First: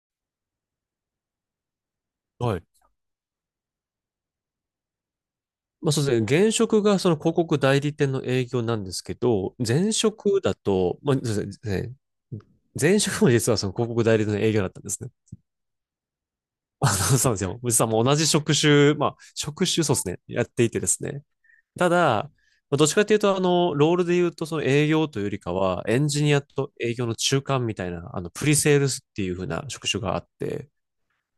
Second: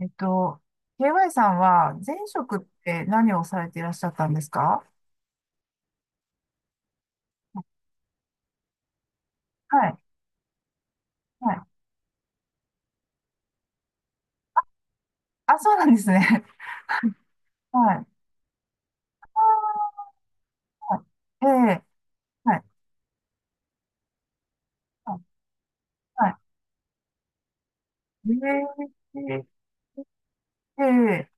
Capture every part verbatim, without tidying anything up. えっと、ケーワイ さんは前職はっい。て何をされていらっしゃったんですか？まあそうですね。現職がその広告代理店の営業なんですけど、は前い。職だと、まあ、そうはですい。ね。前職も実はその広告代理店の営業だったんですね。あ、そうなんですね。あの、そうなんですよ。実ははもうい。同じ職種、まあ、職種そうですね。やっていてではすね。い。ええ、ただ、まはい。あ、どっちかというと、あの、ロールで言うと、その営業はとい。いうよりかは、エンジはニい。アと営業の中間みたいな、あの、えプリセールスっていうえ、風な職種があって、ええ、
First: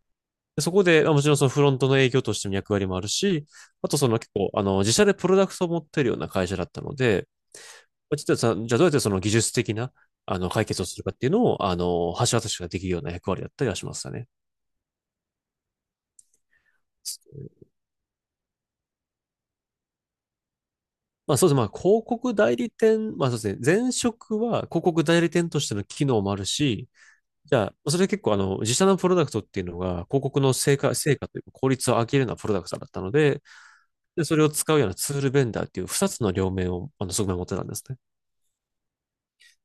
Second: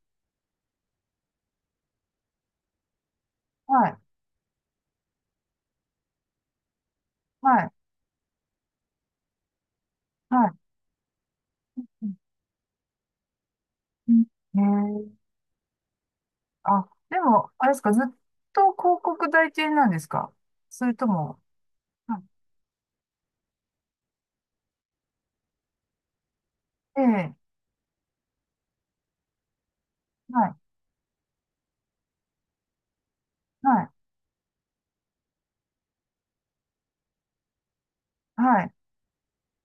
でそこで、まあもちろんそのフロントの営業としての役割もあるし、はあい。とその結構、あの、自社でプロダクトを持ってるような会社だったので、はい。まあちょっとさ、じゃあどうやってその技術的な、あの、は解決をするかっていうのを、あい。うの、ん。橋渡しができるような役割だったりはしましたね。うん。ええ、あ、でも、あれですか、ずっと広告代理店なんですか？それとまあも、そうですね。まあ広は告代理店、まあそうですね。前職は広告代理店としての機能もあるし、い。ええ、じゃあ、それ結構あの、自社のプロダクトっていうのが広告はのい。成果、成果というか効率を上げるようなプロダクトだったので、はい。で、それを使うようなツールベンダーっていう二つの両面を、あの、側面を持ってたんですね。はい。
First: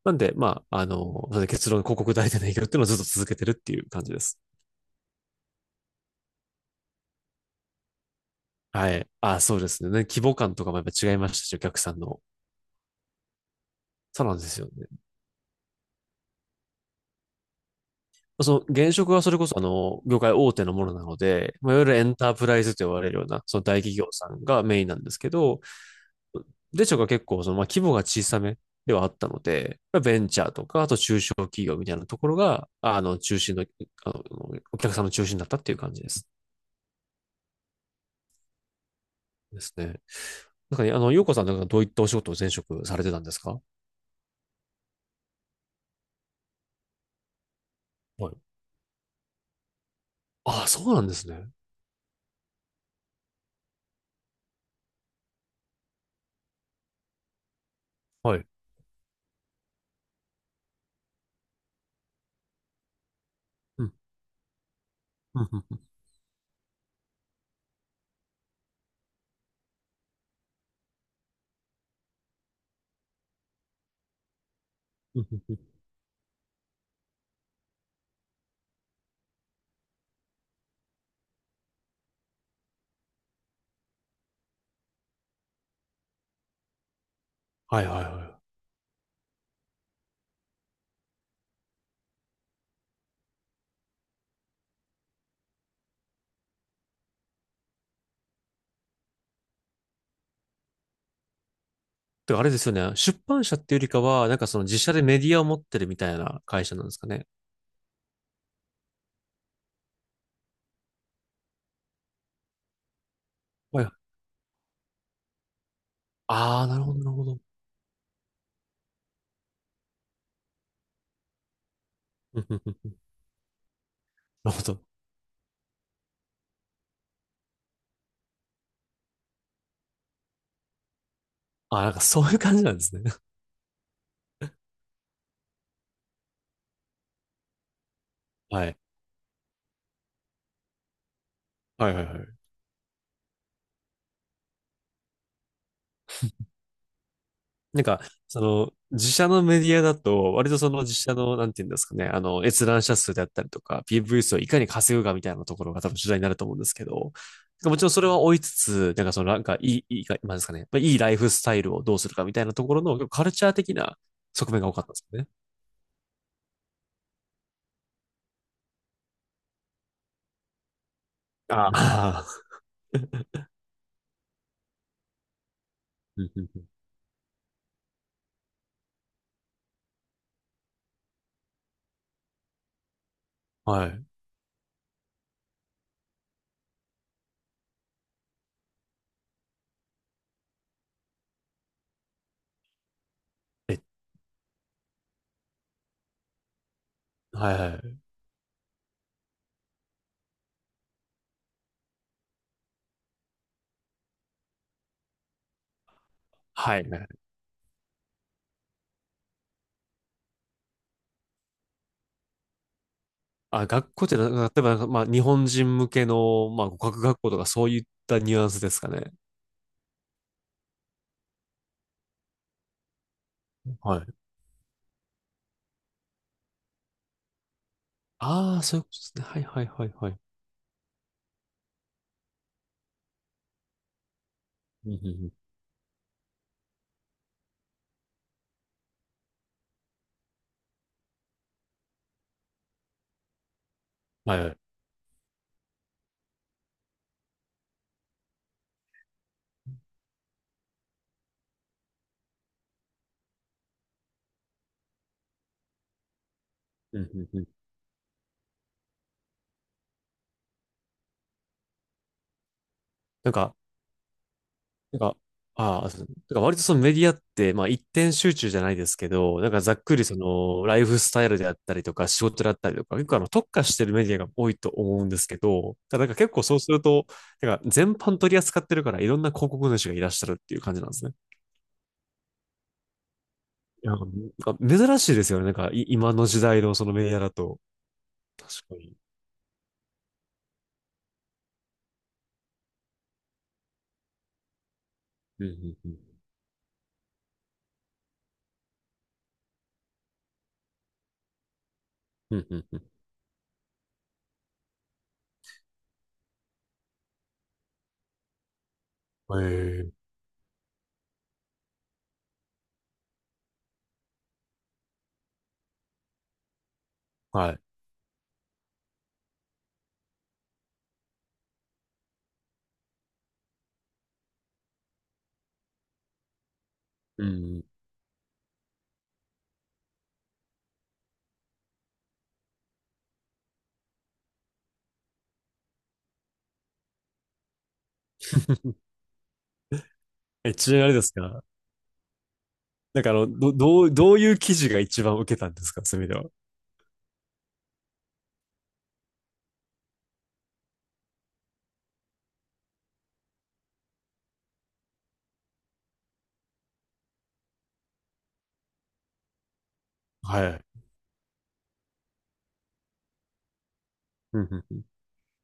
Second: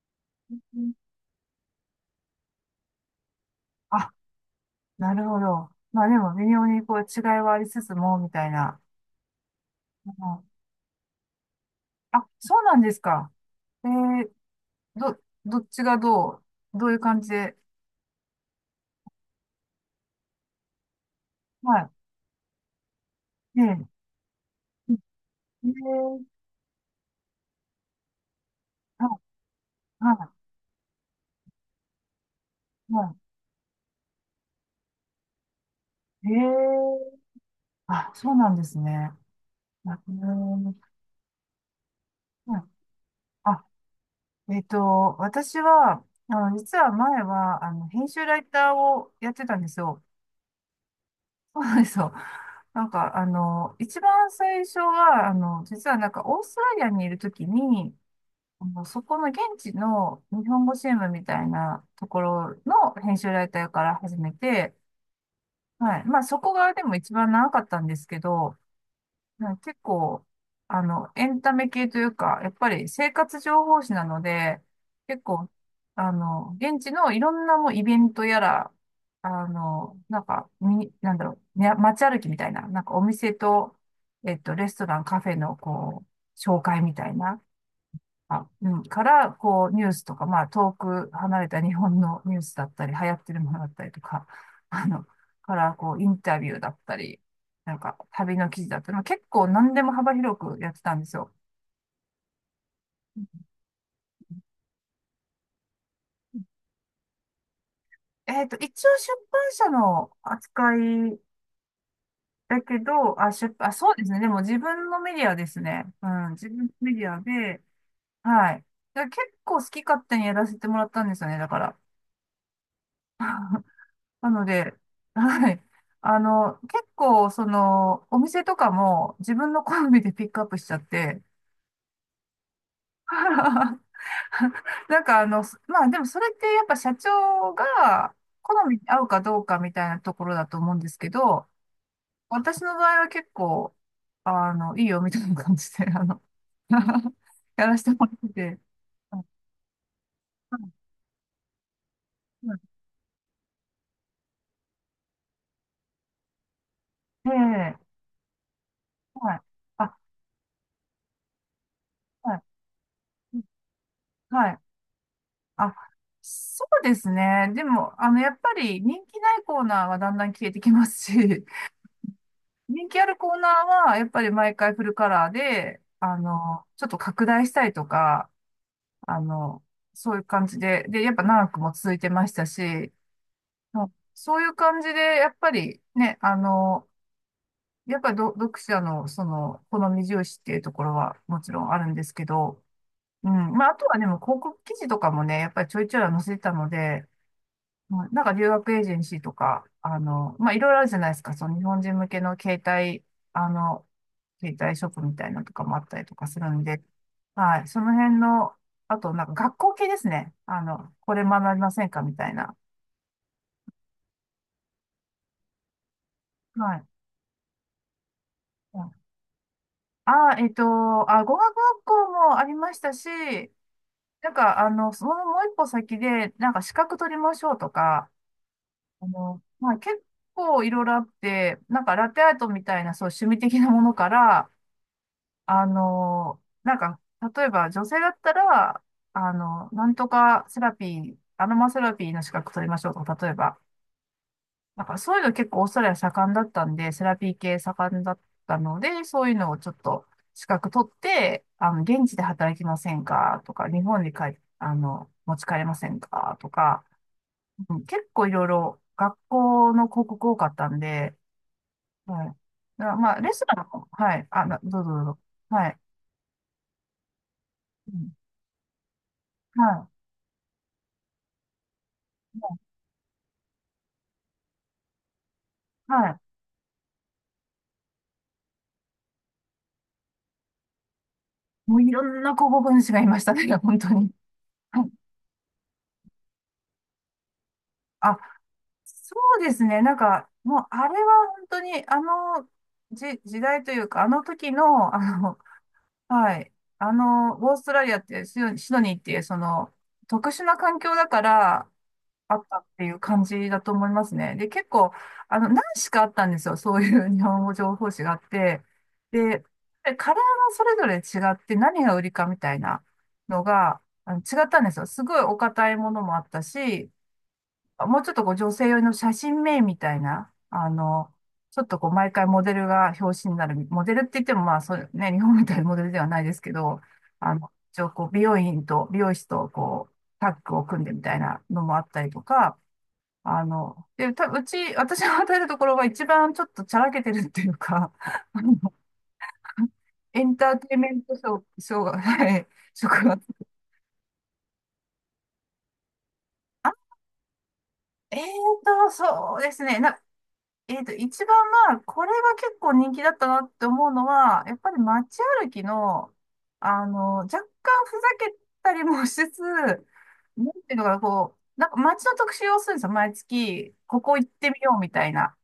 なんで、まうあ、あん。の、それで結論広告代理店の営業っていうのをずっと続けてるっていう感あ、じです。なるほど。まあでも、微妙にこう違いはありつつも、みたいな。はい。あ、そうですね。規模感とかもやっぱ違いましたし、お客さんの。あ、そうなんですか。えそうー、なんですよね。ど、どっちがどう、どういう感じで。その現職はそれこそあの、業界大手のものなので、まあ、いわゆはるエンタープライズと呼ばれるような、そい。えの大え。企業さんがメインなんですけど、ええ。で、しょが結構、その、まあ、規模が小さめでははあったので、い。ベンはチャーとか、あと中小企業みたいなところが、い。あはの、中心の、あの、お客さんの中心だったっていう感じでい。す。ええ。あ、そうなんですね。ですね。あ、うなんん。かね、あの、ようこさんなんかどういったお仕事を前はい。職されてたんですか？あ。えっと、私は、あの、実は前は、あの、編集はラい。イターをやってたんですよ。ああ、そうなんですね。そうなんですよ。なんか、あの、一番最初は、あの、実はなんか、オーストラリアにいるときに、はい。あのそこの現地の日本語新聞みたいなところの編集ライターかうん。ら始めて、うんうんうんはい。まあそこがでも一番長かったんですけど、はい。結構、あの、エンタメ系というか、やっぱり生活情報誌なので、う結ん構、うん。あの、現地のいろんなもうイベントやら、あの、なんか、み、なんだろう、ね、街歩きみたいな、なんかお店と、えっと、レストラン、カフェの、こう、紹介みたいな、はいはいはい。あ、うん、から、こう、ニュースとか、まあ、遠く離れた日本のニュースだったり、流行ってるものだったりとか、あの、から、こう、インタビューだったり、なんか、旅の記事だったり、まあ結構何でも幅広くやってたんですよ。てかあれですよね。出版社っていうよりかは、なんかその自社でメディアを持ってるみたいな会社なんですかね。えっと、一応出版社の扱いだけど、あ、出版、あ、はい。そうですね。でも自分のメディアですね。うん、自あ分あ、のなるメほど、デなるィアほど。で、はい。だから結構好き勝手にやらせてもらったんですよね、だから。うんうんうん。 なのなるほで、ど。はい。あの、結構、その、お店とかも自分の好みでピックアップしちゃって、ああ、なんかそういう感じなんですね。なんかあの、すまあでもそれってやっぱ社長がは好みい。に合うかどうかみたいなところだと思うんですけど、はいはいはい。私の場合は結構、あの、いいよみたいな感じで、あの、やらなせんてか、もらってそて。の、自はい。社のメディアだと、割はとそい。の自社の、なんていうんですかね、あの、は閲い。覧者数であったりとか、ピーブイ 数をいかに稼ぐかみたいなところが多分主題になると思うんですけど、えもちろえ。んそれは追いつつ、なんかその、はない。んか、いあ、い、いいか、なんですかね、まあいいライフスタイルをどうするかはみい。たいなところの、結構カルチャー的なは側い。面が多かったんですよね。あ、そうですね。でも、あの、やっぱり人気ないコーナーはだんだん消えてきますし、ああ。人気あるコーナーは、やっぱり毎回フルカラーで、あうんの、うちょっと拡大したりとか、あの、そういう感じで、で、やっぱ長くも続いてましたし、んうん。もはうい。そういう感じで、やっぱりね、あの、やっぱりど読者の、その、好み重視っていうところはもちろんあるんですけど、うん。まあ、あえ、とはでも広告記事とかもね、やっぱりちょいちょいは載せてたので、はいははい。い。なんか留学エージェンシーとか、あの、まあ、いろいろあるじゃないですか。その日本人向けの携帯、あの、携帯ショップみたいなのとかもあったりとかするんはで、いはい。はい。その辺の、あと、なんか学校系ですね。あの、これ学びませんかみたいな。あ、学校ってな、例えばなんか、まあ、日本人向けの、まあ、は語い。学学校とかそういったニュアンスですかね。あ、えっと、あ、語学学校もありましたし、はい。なんか、あの、そのもう一歩先で、なんか資格取りましょうとか、ああ、そういうことあですね。はの、いはいまあ、はい結はい。構いろいろあって、なんかラテアートみたいな、そう、趣味的なものから、うんうんうん。あの、なんか、例えば女性だったら、あの、なんとかセラピー、アロマセラピーの資格取りましょうとか、例えば、はいはい。なんかそういうの結構オーストラリア盛んだったんで、セラピー系盛んだったので、そういうのをちょっと資格取って、あの、現地で働きませんかとか、日本に帰、あの、持ち帰れませんかとか、うんうんうん。うん。結構いろいろ学校の広告多かったんで、はい。なまあ、なレんストか、ランも、はい。あ、などうぞなんどうか、ぞ。はい。ああ、そう。なんか割とそのメディアって、まあ一うん。点集中じゃないですけど、なんかざっはくりそのライフスタイルであったりとか仕事であっい。たりとか、結構あの特化してるメディアが多いと思うんですけど、はただなんかい。結構そうすると、なんか全般取り扱ってるからいろんな広告主がいらっしゃるっていう感じなんですね。もういろんな候補分子がいましたね、本い当や、なに。んかはい。珍しいですよね。なんかい今の時代のそのメディアだと。あ、確かに。そうですね。なんか、もうあれは本当に、あの、じ、時代というか、あの時の、あの、うんうんうん。はい。あの、オーストラリアってシド、シドニーっていう、その、特殊な環境だから、あうっんたっうていんう感じだと思いますね。で、結構、あの、何しかあったんですよ。そういう 日本語情報誌があって。うで、ん。ええ、でカラーがそれぞれ違って何が売りかみたいなのが、あの、違ったんですよ。すごいお堅いものもあったし、はい。もうちょっとこう女性用の写真名みたいな、あの、ちょっとこう毎回モデルが表紙になる、モデルって言ってもまあそうね、日本みたいなモデルではないですけど、うんうあの、ん。 一応こう美容院と美容師とこうタッグを組んでみたいなのもあったりとか、あの、で、た、うち、私が与えるところが一番ちょっとちゃらけてるっていうか、あの エンタえ、ーちなテイみンにあメれンですトショー、か？ ショーが、はい、なん職かあが、の、ど、どう、どういう記事が一番受けたんですかそういう意味では。あ、えーと、そうですね。な、えーと、一番まあ、これが結構人気だったなって思うのは、やっぱり街歩きの、あの、若干ふざけたりもしつつ、なんはい。ていうのかな、こう、なんか街の特集をするんですよ。毎月、ここ行っうんてうみんうようん。みたいな。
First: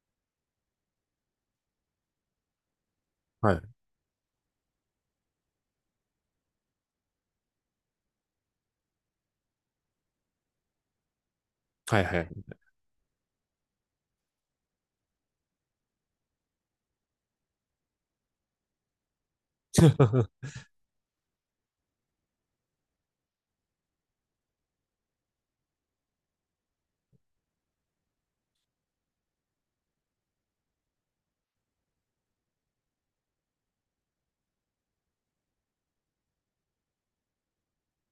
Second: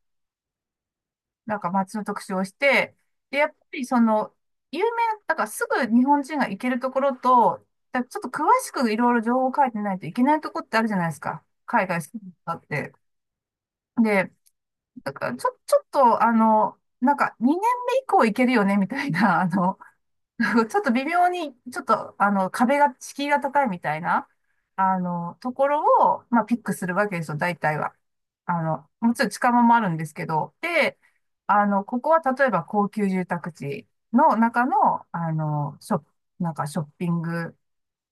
なんか街の特集をして、で、やっはぱい。りその、有名な、だからすぐ日本人が行けるところと、だちょっと詳しくいろいろ情報を書いてないといけないところってあるじゃないですか。海外はい好きはい。だって。で、だからちょ、ちょっと、あの、なんかにねんめ以降行けるよね、みたいな、あの、う ちょっと微妙に、ちょっと、あの、壁が、敷居が高いみたいな、あの、ところを、まあ、ピックするわけですよ、大体は。あの、もちろん近場もあるんですけど、で、あの、ここは例えば高級住宅地の中の、あの、ショップ、なんかショッピング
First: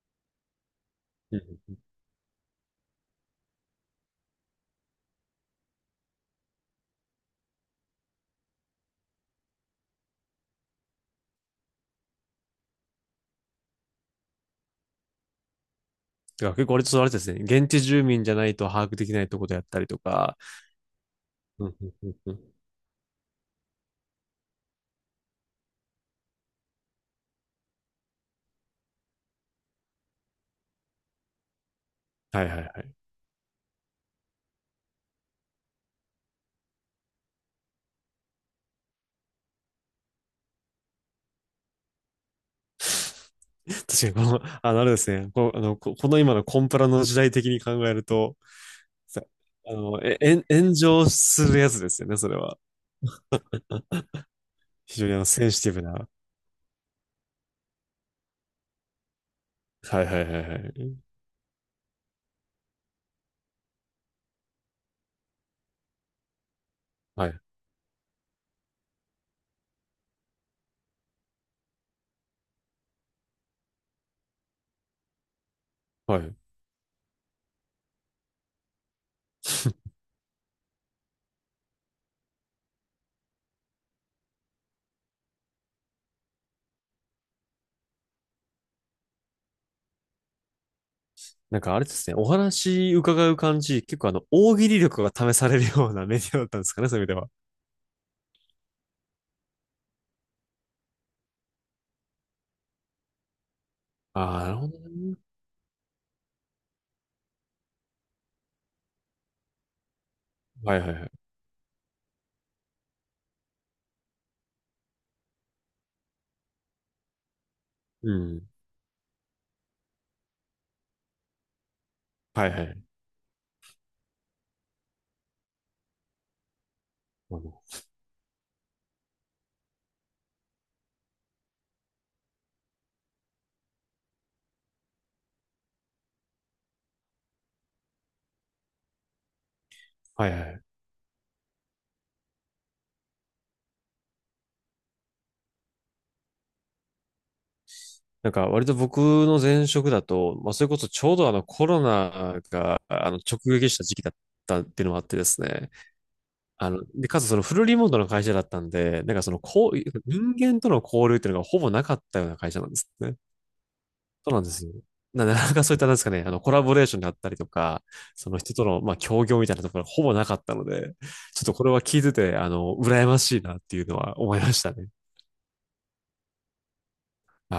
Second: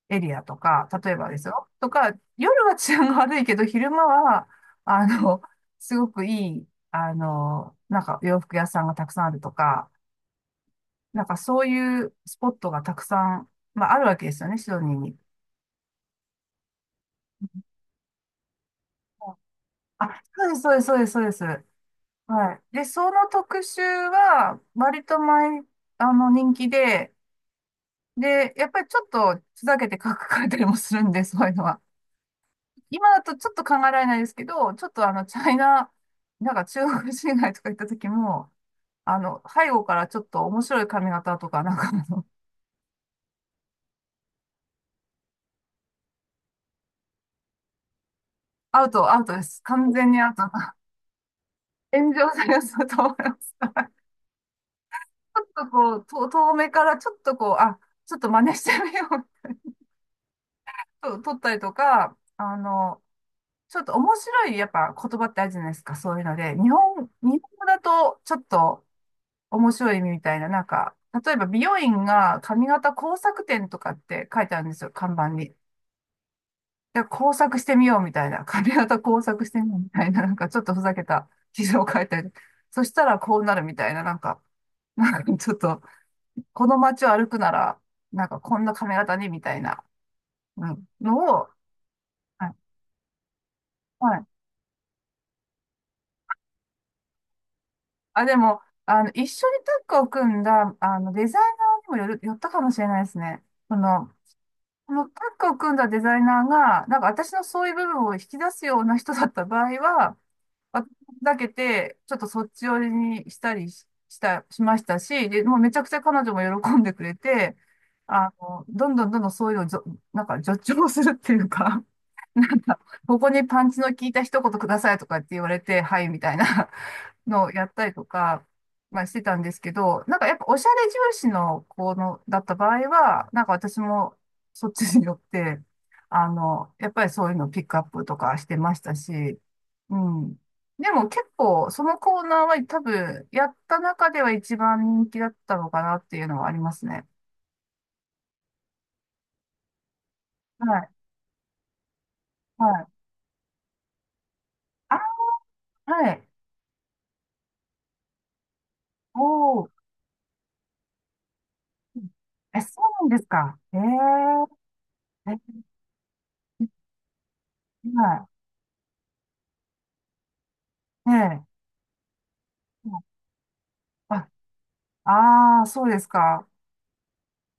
エリアとか、例えばですん。よ、とか、夜は治安が悪いけど、昼間は、あの、すごくいい、あの、なんか洋服屋さんがたくさんあるとか、なんかそういうスポットがたくさん、まあ、あるわけですよね、シドニーに。だから結構あれちょっとあれですね。現地住民じゃないと把握できないところであったりとあ、か。そうです、そうです、そうです、そうです。うんうんうんうはん。い。で、その特集は、割と前、あの、人気で、で、やっぱりちょっとふざけて書かれたりもするんで、そういうのは。はいはいはい。今だとちょっと考えられないですけど、ちょっとあの、チャイナ、なんか中国人街とか行った時も、あの、背後からちょっと面白い髪型とか、なんかあの、確かにこの、あの、あれですね。この、あの、ここの今のコンプラの時代的に考えると、アウト、アさウトです。あ完の、全え、にアウえト。ん炎上するやつですよ炎ね、そ上れさは。れそうと思う。非常にあの、ょっセンシとティブこう、な。と遠目からちょっとこう、あ、ちょっと真似してみようはいはいはいはい。と、撮ったりとか、あの、ちょっと面白いやっぱ言葉ってあるじゃないですか、そういうので。日本、は日い。本語だとちょっと面白い意味みたいな、なんか、例えば美容院が髪型工作店とかって書いてあるんですよ、看板に。はい。で、工作してみようみたいな、髪型工作してみようみたいな、なんかちょっとふざけた記事を書いてある。そしたらこうなるみたいな、なんか、なんかちょっと、この街を歩くなら、なんかこんな髪型にみたいな、うん、のを、なんかあれですね、おはい。話伺う感じ、結構あはの、い。大喜利力が試されるようなメディアだったんですかね、そういう意味では。あ、でも、あの、一緒にタッグを組んだ、あの、デザイナーにもよる、よったかもしれないですね。その、ああ、なるほどこのね。タッグを組んだデザイナーが、なんか私のそういう部分を引き出すような人だった場合は、はいは私いはい。だけて、ちょっとそっち寄りにしたりし、した、しましたし、で、もうめちゃくちゃ彼女も喜んでくれて、うあん。の、どんどんどんどんそういうのをじょ、なんか助長するっていうか なはいんはか、い。ここにパンチの効いた一言くださいとかって言われて、はいみたいな あのをの、やったりとか、まあしてたんですけど、なんかやっぱおしゃれ重視の子のだった場合は、なんか私もそっちによって、あの、やっぱりそういうのをピックアップとかしてましたし、うはいん。はい。でも結構そのコーナーは多分やった中では一番人気だったのかなっていうのはありますね。なんか割と僕の前職だと、まあはそれこそい。ちょうどあのコロナはがい。あの直撃した時期だったっていうのあ、もあってですね。はい。あの、で、かつそのフルリモートの会社だったんで、なんかそのおー。こう、人間との交流っていうのがほぼなかうっん。たような会え、社なんでそすうね。なんですか。ええそうなんでえ、すよ。な、なかなかそういった、なんですかね、あの、コラボレーションであったりとか、はその人との、まあ、協業みたいなところはほぼなかったので、い。えちょっえ。とこれは聞いてて、あの、羨ましいなっていうのはあ、思いましたね。はああ、そうですか。い